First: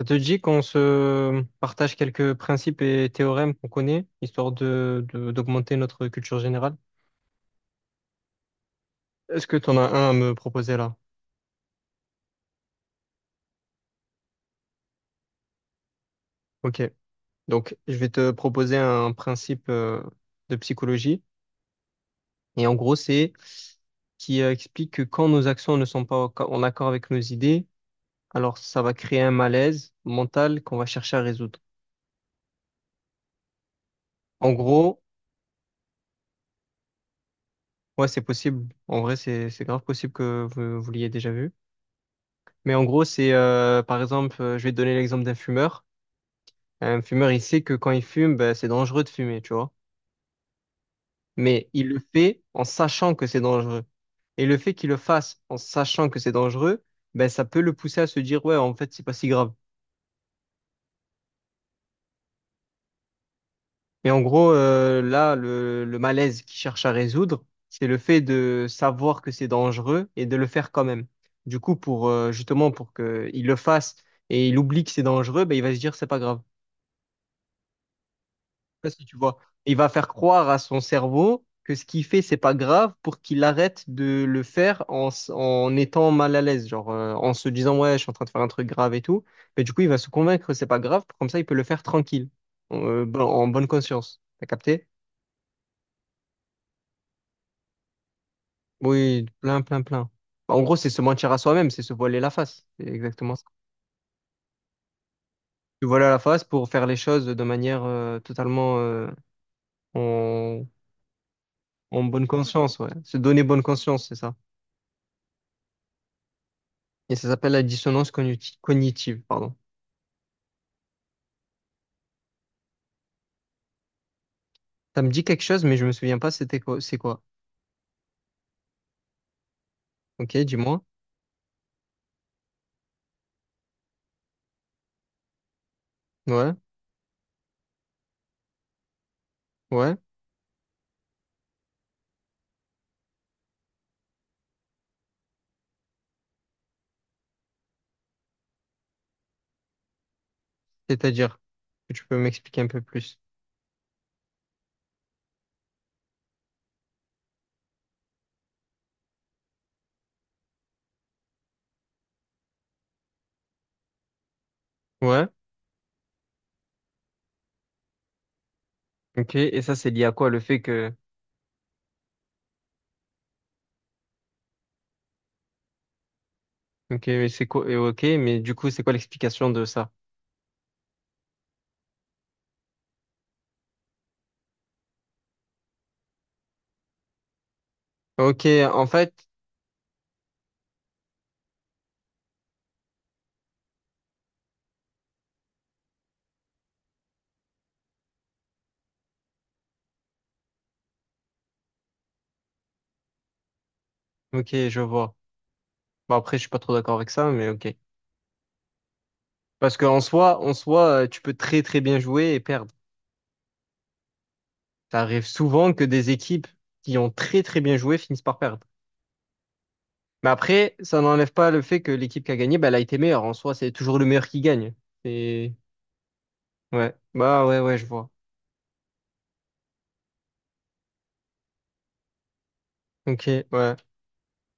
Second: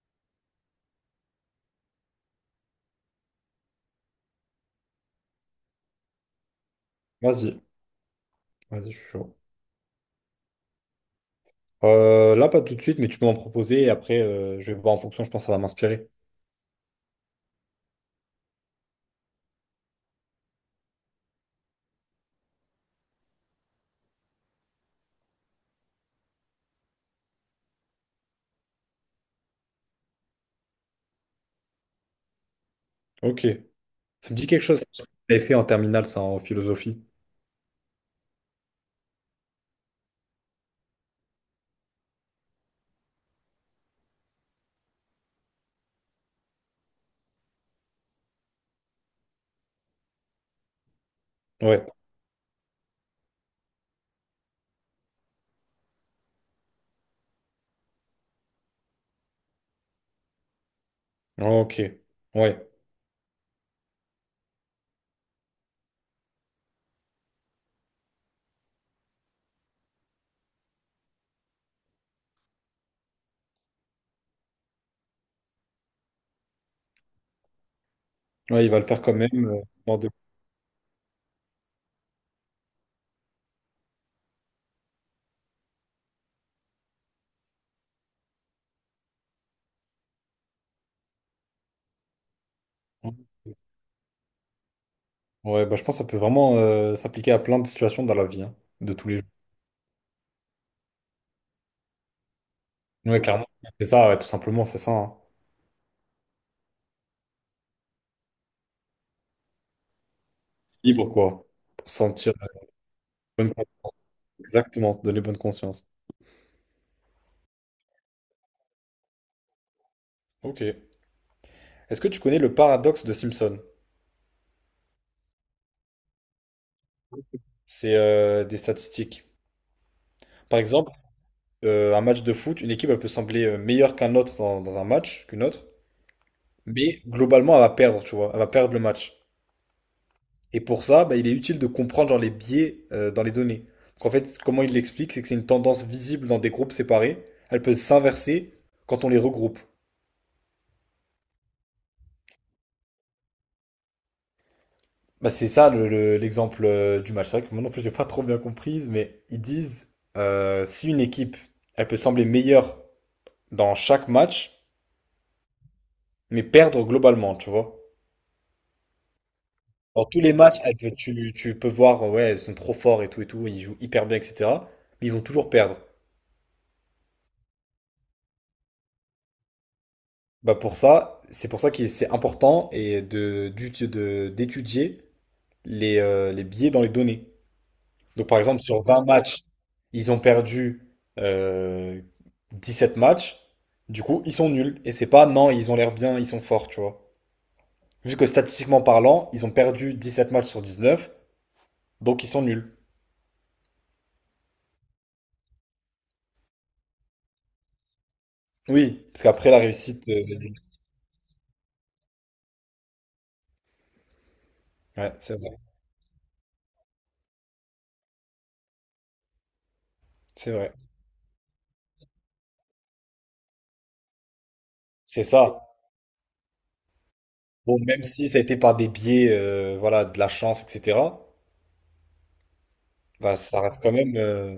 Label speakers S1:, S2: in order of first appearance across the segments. S1: Ça te dit qu'on se partage quelques principes et théorèmes qu'on connaît, histoire d'augmenter notre culture générale?
S2: Vas-y, vas-y, je suis chaud.
S1: Est-ce que tu en as un à me proposer là?
S2: Là, pas tout de suite, mais tu peux m'en proposer et après, je vais voir en fonction, je pense que ça va m'inspirer.
S1: Ok. Donc, je vais te proposer un principe de psychologie. Et en gros, c'est qui explique que quand nos actions ne sont pas en accord avec nos idées, alors ça va créer un malaise mental qu'on va chercher à résoudre.
S2: Ok. Ça me dit
S1: En
S2: quelque chose,
S1: gros,
S2: ce que tu avais fait en terminale, ça, en philosophie.
S1: ouais, c'est possible. En vrai, c'est grave possible que vous l'ayez déjà vu. Mais en gros, c'est par exemple, je vais te donner l'exemple d'un fumeur. Un fumeur, il sait que quand il fume, ben, c'est dangereux de fumer, tu vois. Mais
S2: Ouais.
S1: il le fait en sachant que c'est dangereux. Et le fait qu'il le fasse en sachant que c'est dangereux, ben, ça peut le pousser à se dire, ouais, en fait, c'est pas si grave.
S2: Ok. Ouais.
S1: Mais en gros, là, le malaise qu'il cherche à résoudre, c'est le fait de savoir que c'est dangereux et de le faire quand même. Du coup, pour justement pour qu'il le fasse et il oublie que c'est dangereux, ben, il va se dire, c'est pas grave.
S2: Ouais, il va
S1: Sais
S2: le
S1: pas
S2: faire
S1: si
S2: quand
S1: tu
S2: même.
S1: vois. Il va
S2: Mort
S1: faire
S2: de-
S1: croire à son cerveau que ce qu'il fait, c'est pas grave pour qu'il arrête de le faire en étant mal à l'aise, genre en se disant ouais, je suis en train de faire un truc grave et tout. Mais du coup, il va se convaincre que c'est pas grave, comme ça, il peut le faire tranquille, en bonne conscience. T'as capté?
S2: Ouais, bah, je pense que ça peut vraiment s'appliquer à plein de situations dans la vie, hein, de tous les jours.
S1: Oui, plein, plein, plein. Bah, en gros, c'est se mentir à soi-même, c'est se voiler la face. C'est
S2: Ouais,
S1: exactement ça.
S2: clairement. C'est ça, ouais, tout simplement, c'est ça, hein.
S1: Se voiler la face pour faire les choses de manière totalement en,
S2: Libre, quoi. Pour se
S1: en bonne
S2: sentir
S1: conscience, ouais. Se donner
S2: bonne
S1: bonne
S2: con-
S1: conscience, c'est ça.
S2: exactement, se donner bonne conscience.
S1: Et ça s'appelle la dissonance cognitive, pardon.
S2: Ok. Est-ce que tu connais le paradoxe de Simpson?
S1: Ça me dit quelque chose, mais je me souviens pas c'était quoi, c'est quoi.
S2: C'est des statistiques.
S1: Ok,
S2: Par
S1: dis-moi.
S2: exemple, un match de foot, une équipe, elle peut sembler meilleure qu'un autre dans un match, qu'une autre,
S1: Ouais,
S2: mais globalement, elle va perdre, tu vois, elle va perdre le match.
S1: ouais.
S2: Et pour ça, bah, il est utile de comprendre genre, les biais dans les données. Donc, en fait, comment il l'explique, c'est que c'est une tendance visible dans des groupes séparés, elle peut s'inverser quand on les regroupe.
S1: C'est-à-dire que tu peux m'expliquer un peu plus.
S2: Bah, c'est ça l'exemple du match. C'est vrai que moi non plus, j'ai pas trop bien comprise, mais ils disent si une équipe, elle peut sembler meilleure dans chaque match,
S1: Ouais,
S2: mais perdre globalement, tu vois.
S1: ok. Et ça, c'est lié
S2: Dans
S1: à
S2: tous
S1: quoi?
S2: les
S1: Le
S2: matchs,
S1: fait
S2: ah, que
S1: que…
S2: tu peux voir, ouais, ils sont trop forts et tout, ils jouent hyper bien, etc. Mais ils vont toujours perdre.
S1: Ok, mais c'est quoi? Et ok, mais du coup, c'est quoi l'explication de ça?
S2: Bah pour ça, c'est pour ça que c'est important et d'étudier les biais dans les données. Donc par
S1: Ok,
S2: exemple, sur
S1: en
S2: 20
S1: fait…
S2: matchs, ils ont perdu euh, 7 matchs, du coup, ils sont nuls. Et c'est pas, non, ils ont l'air bien, ils sont forts, tu vois. Vu que statistiquement parlant, ils ont perdu 17 matchs sur 19, donc ils sont nuls.
S1: Ok, je vois. Bon, après, je suis pas trop d'accord avec ça, mais ok.
S2: Oui, parce qu'après la
S1: Parce qu'en
S2: réussite.
S1: soi, en soi, tu peux très très bien jouer et perdre. Ça
S2: Ouais,
S1: arrive
S2: c'est vrai,
S1: souvent que des équipes qui ont très très bien joué finissent par perdre. Mais
S2: c'est vrai.
S1: après, ça n'enlève pas le fait que l'équipe qui a gagné, bah, elle a été meilleure. En soi, c'est toujours le meilleur qui gagne.
S2: C'est
S1: Et
S2: ça.
S1: ouais, bah ouais, ouais,
S2: Bon,
S1: je
S2: même
S1: vois.
S2: si ça a été par des biais, voilà, de la chance, etc.,
S1: Ok,
S2: bah, ça
S1: ouais,
S2: reste quand même.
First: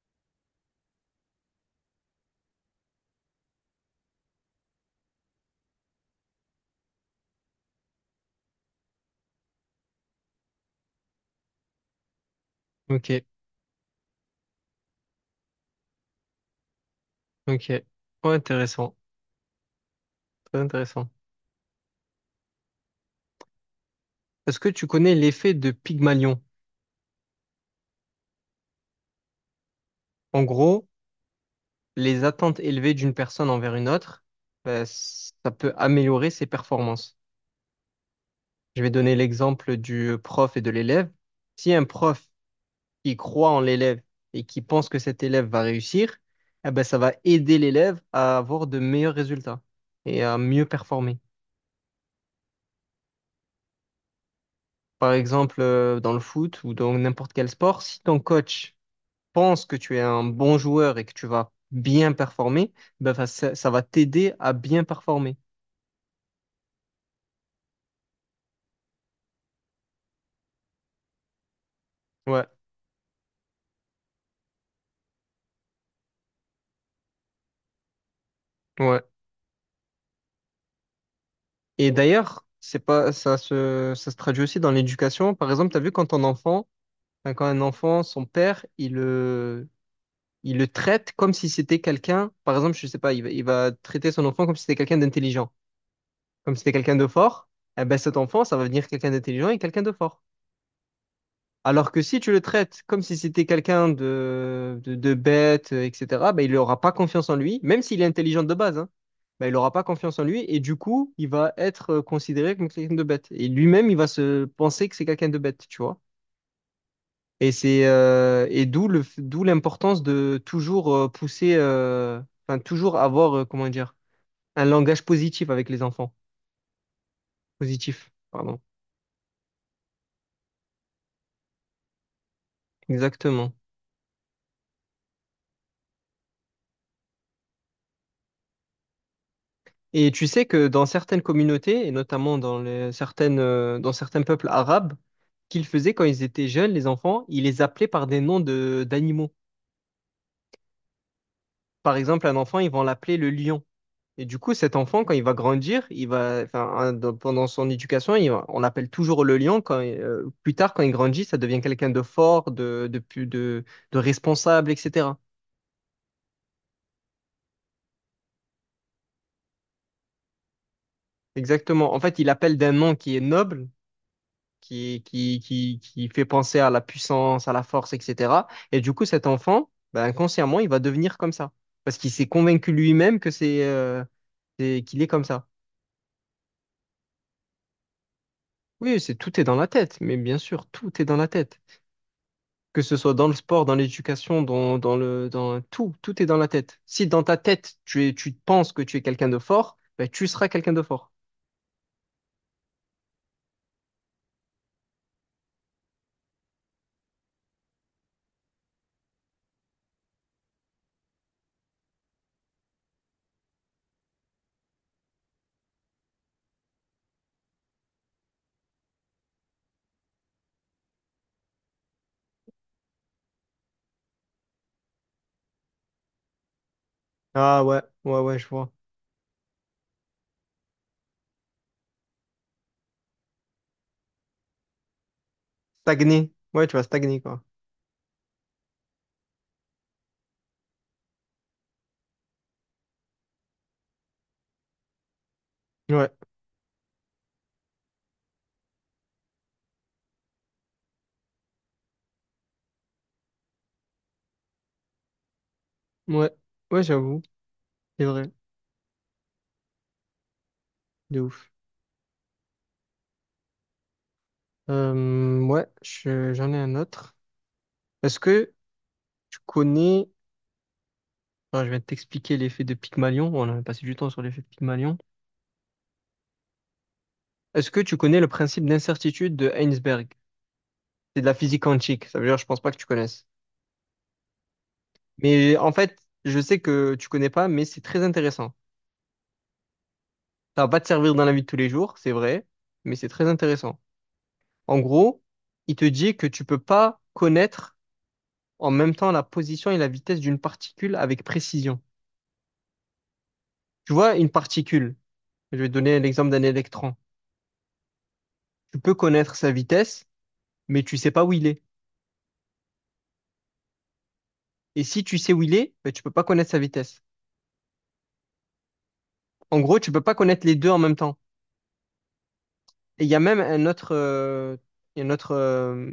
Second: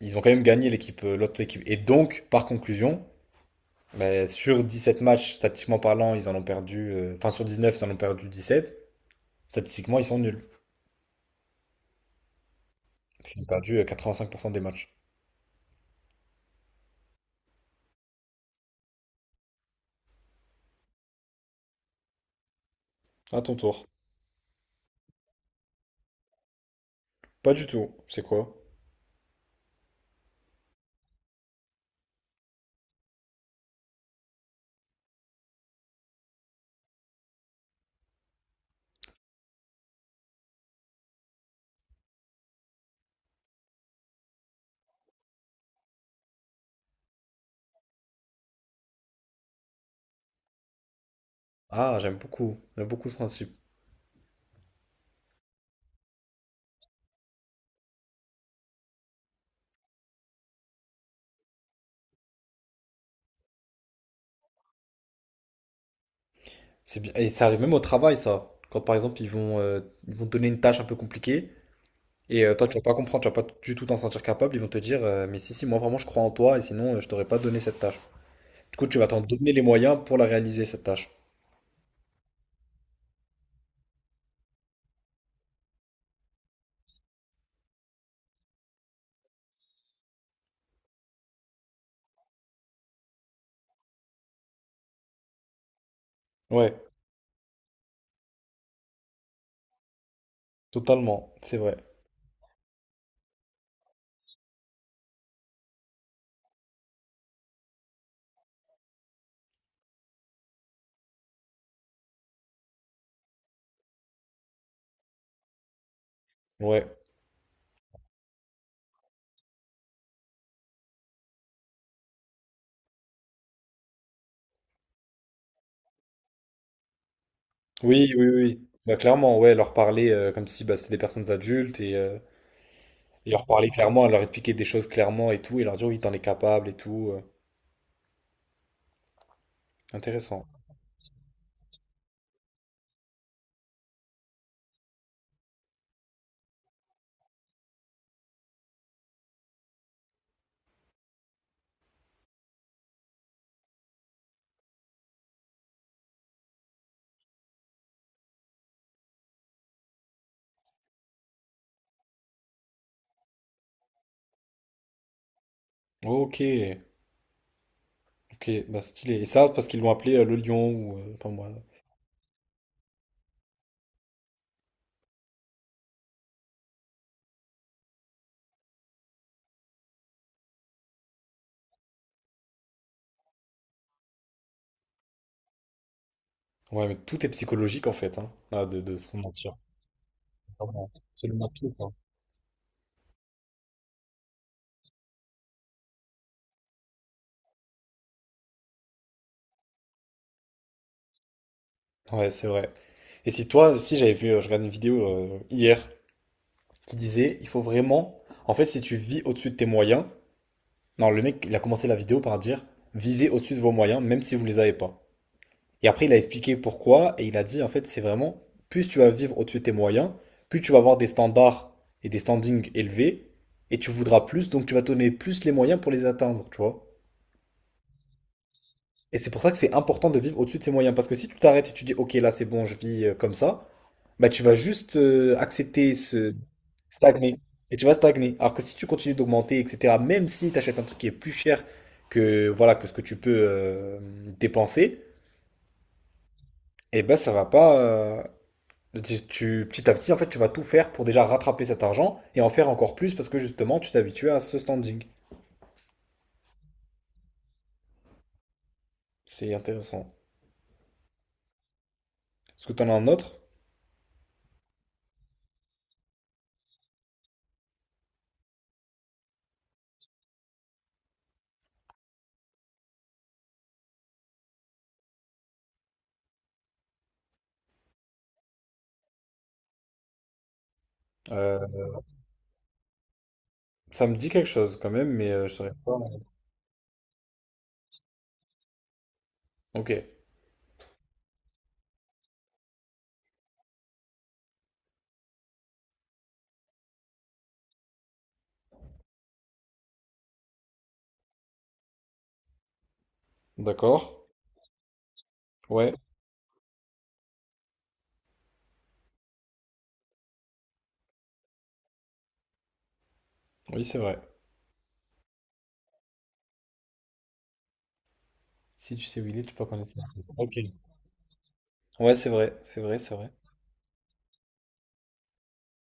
S2: Ils ont quand même gagné l'équipe, l'autre équipe. Et donc, par conclusion, bah, sur 7 matchs, statistiquement parlant, ils en ont perdu. Enfin, sur 19, ils en ont perdu 17. Statistiquement, ils sont nuls.
S1: ok,
S2: Ils ont perdu 85% des matchs.
S1: ok. Ouais, intéressant, très intéressant.
S2: À ton tour.
S1: Est-ce que tu connais l'effet de Pygmalion?
S2: Pas du tout. C'est quoi?
S1: En gros, les attentes élevées d'une personne envers une autre, bah, ça peut améliorer ses performances. Je vais donner l'exemple du prof et de l'élève. Si un prof, qui croit en l'élève et qui pense que cet élève va réussir, eh ben, ça va aider l'élève à avoir de meilleurs résultats et à mieux performer.
S2: Ah, j'aime beaucoup. J'aime beaucoup ce principe.
S1: Par exemple, dans le foot ou dans n'importe quel sport, si ton coach pense que tu es un bon joueur et que tu vas bien performer, ben, ça, ça va t'aider à bien performer.
S2: C'est bien. Et ça arrive même au travail, ça. Quand par exemple, ils vont te donner une tâche un peu compliquée. Et
S1: Ouais,
S2: toi, tu vas pas comprendre, tu vas pas du tout t'en sentir capable. Ils vont te dire, mais si, si, moi vraiment je crois en toi et sinon je t'aurais pas donné cette tâche. Du coup, tu
S1: ouais.
S2: vas t'en donner les moyens pour la réaliser, cette tâche.
S1: Et d'ailleurs, c'est pas, ça se traduit aussi dans l'éducation. Par exemple, tu as vu quand quand un enfant, son père, il le traite comme si c'était quelqu'un, par exemple, je sais pas, il va traiter son enfant comme si c'était quelqu'un d'intelligent, comme si c'était
S2: Ouais,
S1: quelqu'un de fort, eh ben cet enfant, ça va devenir quelqu'un d'intelligent et quelqu'un de fort.
S2: totalement, c'est vrai.
S1: Alors que si tu le traites comme si c'était quelqu'un de bête, etc., ben il n'aura pas confiance en lui, même s'il est intelligent de base, hein, ben il n'aura pas confiance en lui et du coup, il va être considéré comme quelqu'un de bête. Et lui-même, il va se penser que c'est quelqu'un de bête, tu vois.
S2: Ouais.
S1: Et c'est d'où l'importance de toujours pousser, enfin toujours avoir comment dire un langage positif avec les enfants. Positif,
S2: Oui, oui,
S1: pardon.
S2: oui. Bah, clairement, ouais, leur parler comme si bah, c'était des personnes adultes et leur
S1: Exactement.
S2: parler clairement, leur expliquer des choses clairement et tout, et leur dire, oui, t'en es capable et tout.
S1: Et tu sais
S2: Intéressant.
S1: que dans certaines communautés et notamment dans certaines dans certains peuples arabes, qu'ils faisaient quand ils étaient jeunes, les enfants, ils les appelaient par des noms de d'animaux. Par exemple, un enfant, ils vont l'appeler le lion. Et du coup, cet enfant, quand il va grandir, il va, enfin, hein, dans- pendant son éducation, on l'appelle toujours le lion. Quand, plus tard, quand il grandit, ça devient quelqu'un de fort, de responsable, etc.
S2: Ok, ok, bah stylé. Et ça, parce qu'ils l'ont appelé le lion ou pas moi.
S1: Exactement. En fait, il appelle d'un nom qui est noble, qui fait penser à la puissance, à la force, etc. Et du coup, cet enfant, ben, inconsciemment, il va devenir comme ça. Parce qu'il s'est convaincu lui-même que qu'il est comme ça.
S2: Ouais, mais tout est psychologique en fait, hein. Ah, de
S1: Oui, c'est
S2: se
S1: tout est dans
S2: mentir.
S1: la tête, mais bien sûr, tout est dans la
S2: Absolument
S1: tête.
S2: tout, quoi.
S1: Que ce soit dans le sport, dans l'éducation, dans tout, tout est dans la tête. Si dans ta tête, tu penses que tu es quelqu'un de fort, ben, tu seras quelqu'un de fort.
S2: Ouais, c'est vrai. Et si toi, si j'avais vu, je regardais une vidéo hier qui disait, il faut vraiment, en fait, si tu vis au-dessus de tes moyens, non, le mec, il a commencé la vidéo par dire, vivez au-dessus de vos moyens, même si vous les avez pas. Et après, il a expliqué pourquoi, et il a dit, en fait, c'est vraiment, plus tu vas vivre au-dessus de tes moyens, plus tu vas avoir des standards et des standings élevés, et tu voudras plus, donc tu vas te donner plus les moyens pour les atteindre, tu vois.
S1: Ah ouais, ouais, ouais, je vois.
S2: Et c'est pour ça que c'est important de vivre au-dessus de ses moyens. Parce que si tu t'arrêtes et tu dis, OK, là, c'est bon, je vis comme ça, bah, tu vas juste accepter
S1: Stagner.
S2: ce
S1: Ouais, tu vas stagner,
S2: stagner.
S1: quoi.
S2: Et tu vas stagner. Alors que si tu continues d'augmenter, etc., même si tu achètes un truc qui est plus cher que, voilà, que ce que tu peux dépenser,
S1: Ouais,
S2: eh ben, ça va pas. Petit à petit, en fait, tu vas tout faire pour déjà rattraper cet argent et en faire encore plus parce que justement, tu t'habitues à ce standing.
S1: ouais, ouais, j'avoue. C'est vrai,
S2: C'est intéressant.
S1: de ouf.
S2: Est-ce que tu en as un autre?
S1: Ouais, j'en ai un autre. Est-ce que tu connais… Alors, je vais t'expliquer l'effet de Pygmalion. On a passé du temps sur l'effet de Pygmalion. Est-ce que tu connais le principe d'incertitude de Heinsberg? C'est de la physique
S2: Euh,
S1: quantique. Ça veut dire, je pense pas que tu connaisses.
S2: ça me dit quelque chose quand même, mais je
S1: Mais en
S2: saurais pas.
S1: fait, je sais que tu connais pas, mais c'est très intéressant.
S2: Ok.
S1: Ça va pas te servir dans la vie de tous les jours, c'est vrai, mais c'est très intéressant. En gros, il te dit que tu peux pas connaître en même temps la position et la vitesse d'une particule avec précision. Tu
S2: D'accord.
S1: vois, une particule, je vais te
S2: Ouais,
S1: donner l'exemple d'un électron. Tu peux connaître sa vitesse, mais tu sais pas où il est.
S2: oui, c'est vrai.
S1: Et si tu sais où il est, ben, tu peux pas connaître sa vitesse.
S2: Si tu sais où il est, tu
S1: En
S2: peux pas
S1: gros,
S2: connaître
S1: tu peux
S2: ça.
S1: pas connaître les
S2: Ok.
S1: deux en même temps.
S2: Ouais, c'est vrai, c'est vrai,
S1: Et il y
S2: c'est
S1: a
S2: vrai.
S1: même un autre, il y a un autre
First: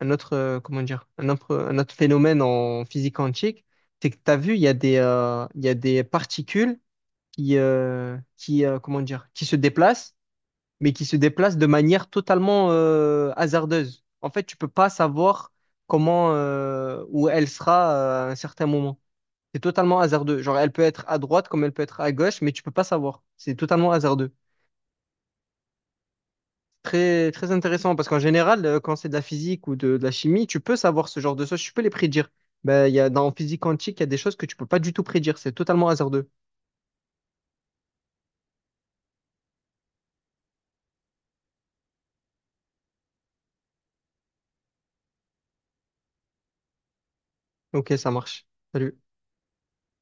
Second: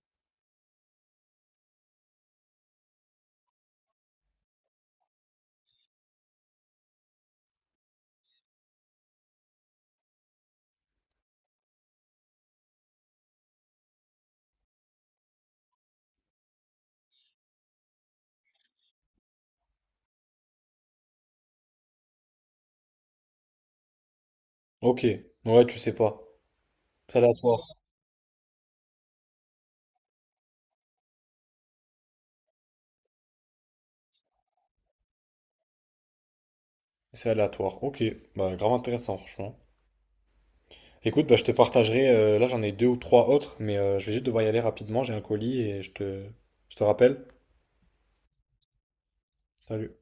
S1: un autre phénomène en physique quantique, c'est que tu as vu, il y a il y a des particules qui se déplacent, mais qui se déplacent de manière totalement hasardeuse. En fait, tu peux pas savoir où elle sera à un certain moment. C'est totalement hasardeux. Genre, elle peut être à droite comme elle peut être à gauche, mais tu peux pas savoir. C'est totalement hasardeux.
S2: Ok. Ouais, tu sais pas. C'est
S1: Très, très
S2: aléatoire.
S1: intéressant parce qu'en général, quand c'est de la physique ou de la chimie, tu peux savoir ce genre de choses, tu peux les prédire. Ben, il y a, dans physique quantique, il y a des choses que tu peux pas du tout prédire, c'est totalement hasardeux.
S2: C'est aléatoire. Ok. Bah, grave intéressant, franchement. Écoute, bah, je te partagerai. Là, j'en ai deux ou trois autres, mais je vais juste devoir y aller rapidement. J'ai un colis et je te rappelle.
S1: Ok, ça marche. Salut.
S2: Salut.